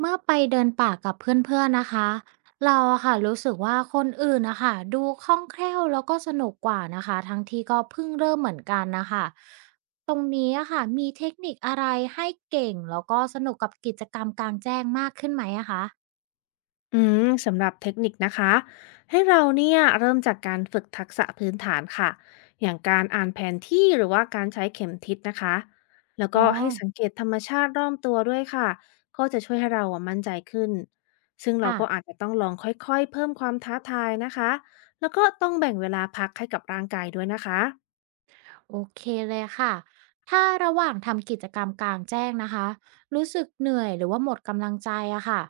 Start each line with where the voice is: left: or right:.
right: เมื่อไปเดินป่ากับเพื่อนๆนะคะเราอะค่ะรู้สึกว่าคนอื่นนะคะดูคล่องแคล่วแล้วก็สนุกกว่านะคะทั้งที่ก็เพิ่งเริ่มเหมือนกันนะคะตรงนี้อะค่ะมีเทคนิคอะไรให้เก่งแล้วก็สนุกกับกิจกรรมกลางแจ้งมากขึ้นไหมอะคะ
left: สำหรับเทคนิคนะคะให้เราเนี่ยเริ่มจากการฝึกทักษะพื้นฐานค่ะอย่างการอ่านแผนที่หรือว่าการใช้เข็มทิศนะคะแล้ว
right: อ๋
left: ก็
right: อ
left: ให้สังเกตธรรมชาติรอบตัวด้วยค่ะก็จะช่วยให้เราอะมั่นใจขึ้นซึ่งเรา
right: ค่ะ
left: ก็อาจจะต้องลองค่อยๆเพิ่มความท้าทายนะคะแล้วก็ต้องแบ่งเวลาพักให้กับร่างกายด้วยนะคะ
right: โอเคเลยค่ะ ถ้าระหว่างทำกิจกรรมกลางแจ้งนะคะรู้สึกเหนื่อยหรือว่าหมดกำลังใจอะค่ะ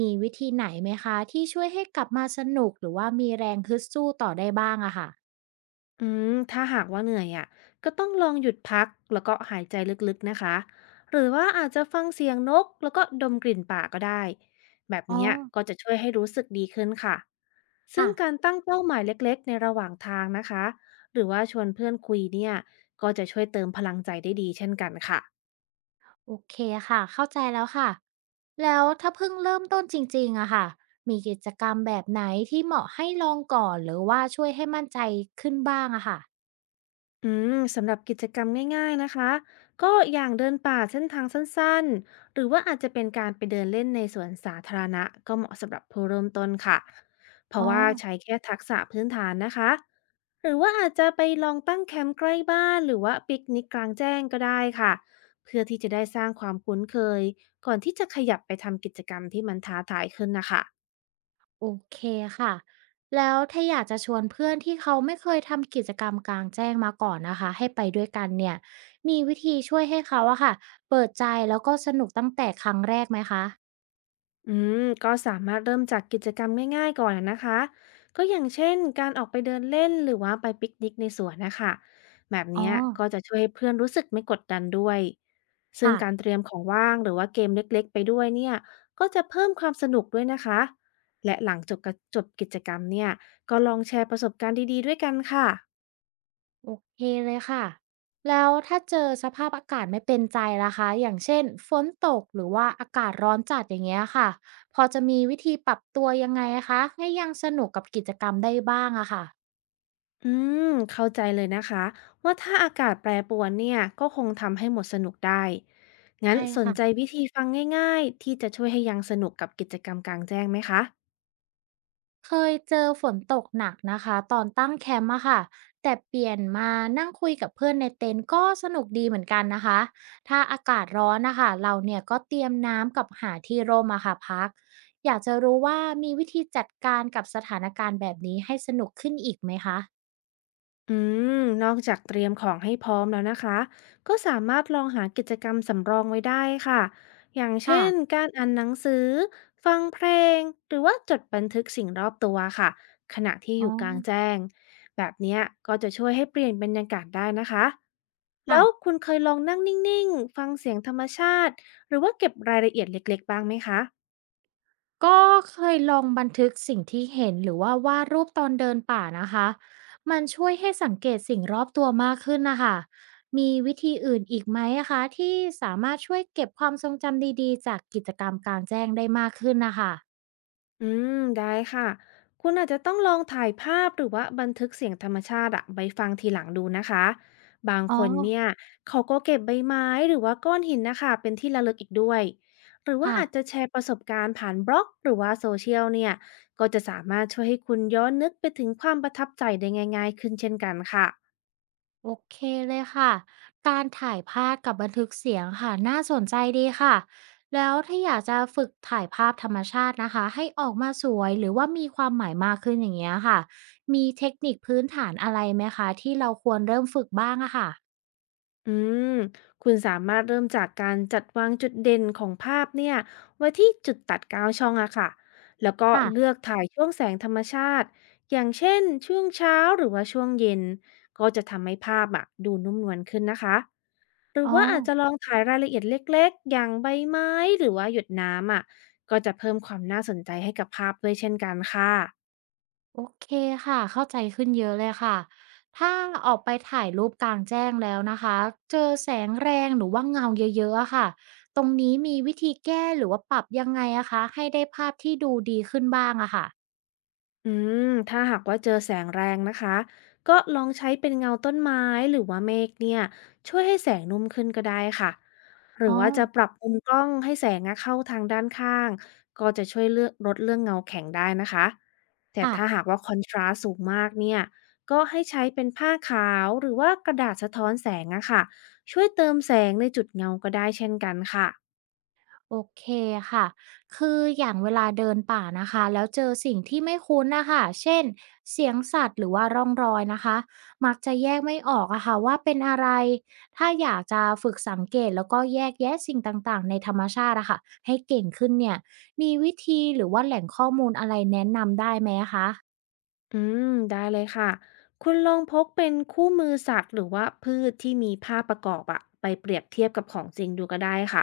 right: มีวิธีไหนไหมคะที่ช่วยให้กลับมาสนุกหรือว่ามีแรงฮึดสู้ต่อได้บ้างอะค่ะ
left: ถ้าหากว่าเหนื่อยอ่ะก็ต้องลองหยุดพักแล้วก็หายใจลึกๆนะคะหรือว่าอาจจะฟังเสียงนกแล้วก็ดมกลิ่นป่าก็ได้แบบ
right: อ๋อ
left: เนี้ยก็จะช่วยให้รู้สึกดีขึ้นค่ะซึ่
right: ค่ะ
left: งการตั้งเป้าหมายเล็กๆในระหว่างทางนะคะหรือว่าชวนเพื่อนคุยเนี่ยก็จะช่วยเติมพลังใจได้ดีเช่นกันค่ะ
right: โอเคค่ะเข้าใจแล้วค่ะแล้วถ้าเพิ่งเริ่มต้นจริงๆอะค่ะมีกิจกรรมแบบไหนที่เหมาะให้ลองก่อนหรือว่าช่วยให้มั่นใจขึ้นบ้างอะค่ะ
left: สำหรับกิจกรรมง่ายๆนะคะก็อย่างเดินป่าเส้นทางสั้นๆหรือว่าอาจจะเป็นการไปเดินเล่นในสวนสาธารณะก็เหมาะสำหรับผู้เริ่มต้นค่ะเพ
right: อ๋
left: ราะ
right: อ
left: ว่าใช้แค่ทักษะพื้นฐานนะคะหรือว่าอาจจะไปลองตั้งแคมป์ใกล้บ้านหรือว่าปิกนิกกลางแจ้งก็ได้ค่ะเพื่อที่จะได้สร้างความคุ้นเคยก่อนที่จะขยับไปทำกิจกรรมที่มันท้าทายขึ้นนะคะ
right: โอเคค่ะ แล้วถ้าอยากจะชวนเพื่อนที่เขาไม่เคยทำกิจกรรมกลางแจ้งมาก่อนนะคะให้ไปด้วยกันเนี่ย มีวิธีช่วยให้เขาอะค่ะเปิดใจแล้วก็สนุกตั้งแต่ครั้งแรกไหมคะ
left: อืมก็สามารถเริ่มจากกิจกรรมง่ายๆก่อนนะคะก็อย่างเช่นการออกไปเดินเล่นหรือว่าไปปิกนิกในสวนนะคะแบบ
right: อ๋อ
left: เนี้ยก็จะช่วยให้เพื่อนรู้สึกไม่กดดันด้วยซึ่ง
right: ค่ะ
left: การเตรียมของว่างหรือว่าเกมเล็กๆไปด้วยเนี่ยก็จะเพิ่มความสนุกด้วยนะคะและหลังจบกิจกรรมเนี่ยก็ลองแชร์ประสบการณ์ดีๆด้วยกันค่ะ
right: โอเคเลยค่ะ แล้วถ้าเจอสภาพอากาศไม่เป็นใจล่ะคะอย่างเช่นฝนตกหรือว่าอากาศร้อนจัดอย่างเงี้ยค่ะ พอจะมีวิธีปรับตัวยังไงคะให้ยังสนุกกับกิจกรรมได้บ้างอะค่ะ
left: อืมเข้าใจเลยนะคะว่าถ้าอากาศแปรปรวนเนี่ยก็คงทำให้หมดสนุกได้ งั้น
right: ใช่
left: สน
right: ค่ะ
left: ใจวิธีฟังง่ายๆที่จะช่วยให้ยังสนุกกับกิจกรรมกลางแจ้งไหมคะ
right: เคยเจอฝนตกหนักนะคะตอนตั้งแคมป์อะค่ะแต่เปลี่ยนมานั่งคุยกับเพื่อนในเต็นท์ก็สนุกดีเหมือนกันนะคะถ้าอากาศร้อนนะคะเราเนี่ยก็เตรียมน้ำกับหาที่ร่มอะค่ะพักอยากจะรู้ว่ามีวิธีจัดการกับสถานการณ์แบบนี้ให้สนุกขึ้นอีกไหมคะ
left: อืมนอกจากเตรียมของให้พร้อมแล้วนะคะ ก็สามารถลองหากิจกรรมสำรองไว้ได้ค่ะ อย่างเช่
right: ค่ะ
left: นการอ่านหนังสือ ฟังเพลงหรือว่าจดบันทึกสิ่งรอบตัวค่ะ ขณะที่อ
right: อ๋อ
left: ยู่กลางแจ้ง แบบเนี้ยก็จะช่วยให้เปลี่ยนบรรยากาศได้นะคะ แล้
right: ค่ะ
left: วคุณเคยลองนั่งนิ่งๆ ฟังเสียงธรรมชาติ หรือว่าเก็บรายละเอียดเล็กๆบ้างไหมคะ
right: ก็เคยลองบันทึกสิ่งที่เห็นหรือว่าวาดรูปตอนเดินป่านะคะมันช่วยให้สังเกตสิ่งรอบตัวมากขึ้นนะคะมีวิธีอื่นอีกไหมอะคะที่สามารถช่วยเก็บความทรงจำดีๆจากกิจกรรมกลางแจ้งได้มากขึ้นนะคะ
left: อืได้ค่ะคุณอาจจะต้องลองถ่ายภาพหรือว่าบันทึกเสียงธรรมชาติอะไว้ฟังทีหลังดูนะคะบาง
right: อ๋อ
left: คนเนี่ยเขาก็เก็บใบไม้หรือว่าก้อนหินนะคะเป็นที่ระลึกอีกด้วยหรือว่า
right: ค่ะ
left: อาจจะแชร์ประสบการณ์ผ่านบล็อกหรือว่าโซเชียลเนี่ยก็จะสามารถช่วยให้คุณย้อนนึกไปถึงความประทับใจได้ง่ายๆขึ้นเช่นกันค่ะ
right: โอเคเลยค่ะ การถ่ายภาพกับบันทึกเสียงค่ะน่าสนใจดีค่ะแล้วถ้าอยากจะฝึกถ่ายภาพธรรมชาตินะคะให้ออกมาสวยหรือว่ามีความหมายมากขึ้นอย่างเงี้ยค่ะมีเทคนิคพื้นฐานอะไรไหมคะที่เราควรเริ่มฝึกบ้างอะค่ะ
left: อืมคุณสามารถเริ่มจากการจัดวางจุดเด่นของภาพเนี่ยไว้ที่จุดตัดเกาวช่องอะค่ะแล้วก็เลื
right: ค่ะ
left: อกถ่ายช่วงแสงธรรมชาติอย่างเช่นช่วงเช้าหรือว่าช่วงเย็นก็จะทำให้ภาพอะดูนุ่มนวลขึ้นนะคะหรือ
right: อ๋อ
left: ว่าอาจจะลองถ่ายรายละเอียดเล็กๆอย่างใบไม้หรือว่าหยดน้ำอะก็จะเพิ่มความน่าสนใจให้กับภาพด้วยเช่นกันค่ะ
right: โอเคค่ะเข้าใจขึ้นเยอะเลยค่ะถ้าออกไปถ่ายรูปกลางแจ้งแล้วนะคะเจอแสงแรงหรือว่าเงาเยอะๆอะค่ะตรงนี้มีวิธีแก้หรือว่าปรับยังไงอะคะให้ได้ภาพที่ดูดีขึ้นบ้างอะค่ะ
left: อืมถ้าหากว่าเจอแสงแรงนะคะก็ลองใช้เป็นเงาต้นไม้หรือว่าเมฆเนี่ยช่วยให้แสงนุ่มขึ้นก็ได้ค่ะหรือ
right: อ๋อ
left: ว่าจะปรับมุมกล้องให้แสงอะเข้าทางด้านข้างก็จะช่วยเลือกลดเรื่องเงาแข็งได้นะคะแต่
right: ค่ะ
left: ถ้าหากว่าคอนทราสต์สูงมากเนี่ยก็ให้ใช้เป็นผ้าขาวหรือว่ากระดาษสะท้อนแสงอะค่ะช่วยเติมแสงในจุดเงาก็ได้เช่นกันค่ะ
right: โอเคค่ะ คืออย่างเวลาเดินป่านะคะแล้วเจอสิ่งที่ไม่คุ้นนะคะ เช่นเสียงสัตว์หรือว่าร่องรอยนะคะ มักจะแยกไม่ออกอะค่ะว่าเป็นอะไร ถ้าอยากจะฝึกสังเกตแล้วก็แยกแยะสิ่งต่างๆในธรรมชาติอะค่ะให้เก่งขึ้นเนี่ย มีวิธีหรือว่าแหล่งข้อมูลอะไรแนะนำได้ไหมะคะ
left: อืมได้เลยค่ะ คุณลองพกเป็นคู่มือสัตว์หรือว่าพืชที่มีภาพประกอบอะไปเปรียบเทียบกับของจริงดูก็ได้ค่ะ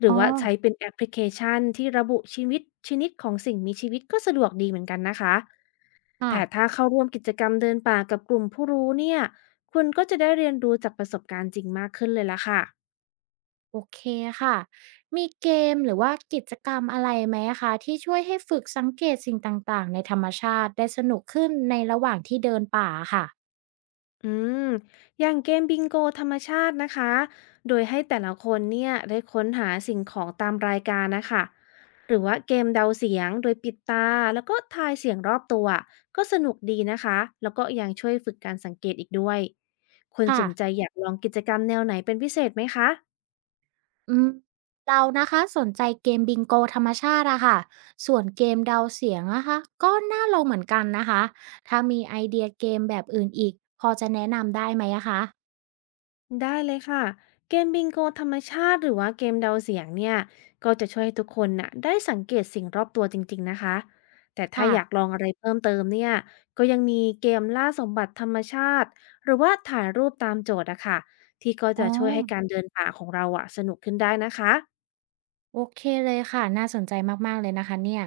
left: หรือ
right: อ๋อ
left: ว่าใช้เป็นแอปพลิเคชันที่ระบุชีวิตชนิดของสิ่งมีชีวิตก็สะดวกดีเหมือนกันนะคะ
right: ค่ะ
left: แต่ถ้าเข้าร่วมกิจกรรมเดินป่ากับกลุ่มผู้รู้เนี่ย คุณก็จะได้เรียนรู้จากประสบการณ์จริงมากขึ้นเลยละค่ะ
right: โอเคค่ะมีเกมหรือว่ากิจกรรมอะไรไหมคะที่ช่วยให้ฝึกสังเกตสิ่งต่างๆในธรรมชาติได้สนุกขึ้นในระหว่างที่เดินป่าค่ะ
left: อืม อย่างเกมบิงโกธรรมชาตินะคะ โดยให้แต่ละคนเนี่ยได้ค้นหาสิ่งของตามรายการนะคะ หรือว่าเกมเดาเสียงโดยปิดตาแล้วก็ทายเสียงรอบตัวก็สนุกดีนะคะ แล้วก็ยังช่วยฝึกการสังเกตอีกด้วยคุณส
right: ค่ะ
left: นใจอยากลองกิจกรรมแนวไหนเป็นพิเศษไหมคะ
right: อืมเรานะคะสนใจเกมบิงโกธรรมชาติอะค่ะส่วนเกมเดาเสียงนะคะก็น่าลองเหมือนกันนะคะ ถ้ามีไอเดียเกมแบบอื่นอีกพอจะแนะนำได้ไหมอะคะ
left: ได้เลยค่ะ เกมบิงโกธรรมชาติหรือว่าเกมเดาเสียงเนี่ยก็จะช่วยให้ทุกคนน่ะได้สังเกตสิ่งรอบตัวจริงๆนะคะแต่ถ้า
right: ค่ะ
left: อยากลองอะไรเพิ่มเติมเนี่ยก็ยังมีเกมล่าสมบัติธรรมชาติหรือว่าถ่ายรูปตามโจทย์อะค่ะที่ก็
right: อ๋
left: จะ
right: อ
left: ช่วยให้การเดินป่าของเราอะสนุกขึ้นได้นะคะ
right: โอเคเลยค่ะน่าสนใจมากๆเลยนะคะเนี่ย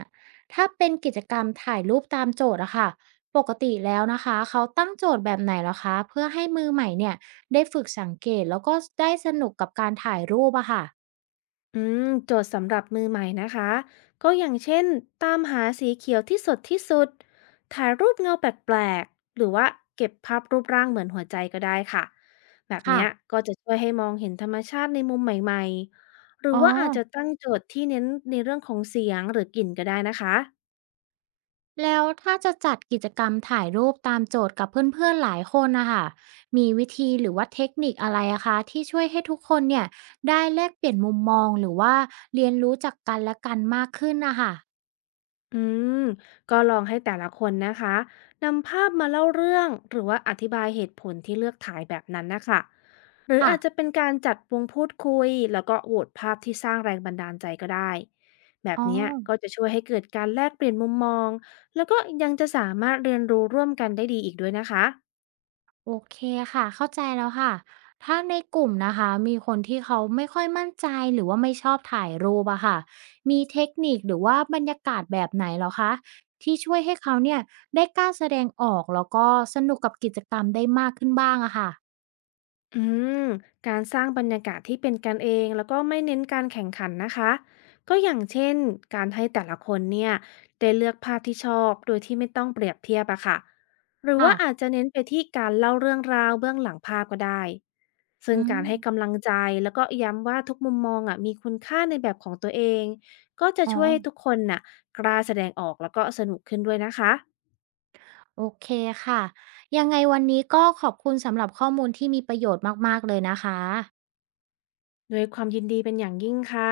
right: ถ้าเป็นกิจกรรมถ่ายรูปตามโจทย์อะค่ะปกติแล้วนะคะเขาตั้งโจทย์แบบไหนเล้วคะเพื่อให้มือใหม่เนี่ยได้ฝึกสังเกตแล้วก็ได้สนุกกับการถ่ายรูปอะค่ะ
left: โจทย์สำหรับมือใหม่นะคะก็อย่างเช่นตามหาสีเขียวที่สดที่สุดถ่ายรูปเงาแปลกๆหรือว่าเก็บภาพรูปร่างเหมือนหัวใจก็ได้ค่ะแบบ
right: ค่ะ
left: เนี้ยก็จะช่วยให้มองเห็นธรรมชาติในมุมใหม่ๆหรือ
right: อ๋อ
left: ว่าอาจจะตั้งโจทย์ที่เน้นในเรื่องของเสียงหรือกลิ่นก็ได้นะคะ
right: แล้วถ้าจะจัดกิจกรรมถ่ายรูปตามโจทย์กับเพื่อนๆหลายคนนะคะมีวิธีหรือว่าเทคนิคอะไรอะคะที่ช่วยให้ทุกคนเนี่ยได้แลกเปลี่ยนมุมมองหรือว่าเรียนรู้จากกันและกันมากขึ้นนะคะ
left: อืมก็ลองให้แต่ละคนนะคะนำภาพมาเล่าเรื่องหรือว่าอธิบายเหตุผลที่เลือกถ่ายแบบนั้นนะคะหรือ
right: ค่ะ
left: อาจจะเป็นการจัดวงพูดคุยแล้วก็โหวตภาพที่สร้างแรงบันดาลใจก็ได้แบบ
right: อ๋อ
left: เนี้ยก็จะช่วยให้เกิดการแลกเปลี่ยนมุมมองแล้วก็ยังจะสามารถเรียนรู้ร่วมกันได้ดีอีกด้วยนะคะ
right: โอเคค่ะเข้าใจแล้วค่ะถ้าในกลุ่มนะคะมีคนที่เขาไม่ค่อยมั่นใจหรือว่าไม่ชอบถ่ายรูปอะค่ะมีเทคนิคหรือว่าบรรยากาศแบบไหนเหรอคะที่ช่วยให้เขาเนี่ยได้กล้าแสดงออกแล้วก็สนุกกับกิจกรรมได้มากขึ้นบ้างอะค่ะ
left: อืมการสร้างบรรยากาศที่เป็นกันเองแล้วก็ไม่เน้นการแข่งขันนะคะก็อย่างเช่นการให้แต่ละคนเนี่ยได้เลือกภาพที่ชอบโดยที่ไม่ต้องเปรียบเทียบอะค่ะหรือ
right: ค่ะ
left: ว่าอาจจะเน้นไปที่การเล่าเรื่องราวเบื้องหลังภาพก็ได้ซึ่ง
right: อื
left: การ
right: ม
left: ให้กำลังใจแล้วก็ย้ำว่าทุกมุมมองอะมีคุณค่าในแบบของตัวเองก็จะ
right: อ๋อ
left: ช่วยให้ทุกคนน่ะกล้าแสดงออกแล้วก็สนุกขึ้นด้วยนะคะ
right: โอเคค่ะยังไงวันนี้ก็ขอบคุณสำหรับข้อมูลที่มีประโยชน์มากๆเลยนะคะ
left: ด้วยความยินดีเป็นอย่างยิ่งค่ะ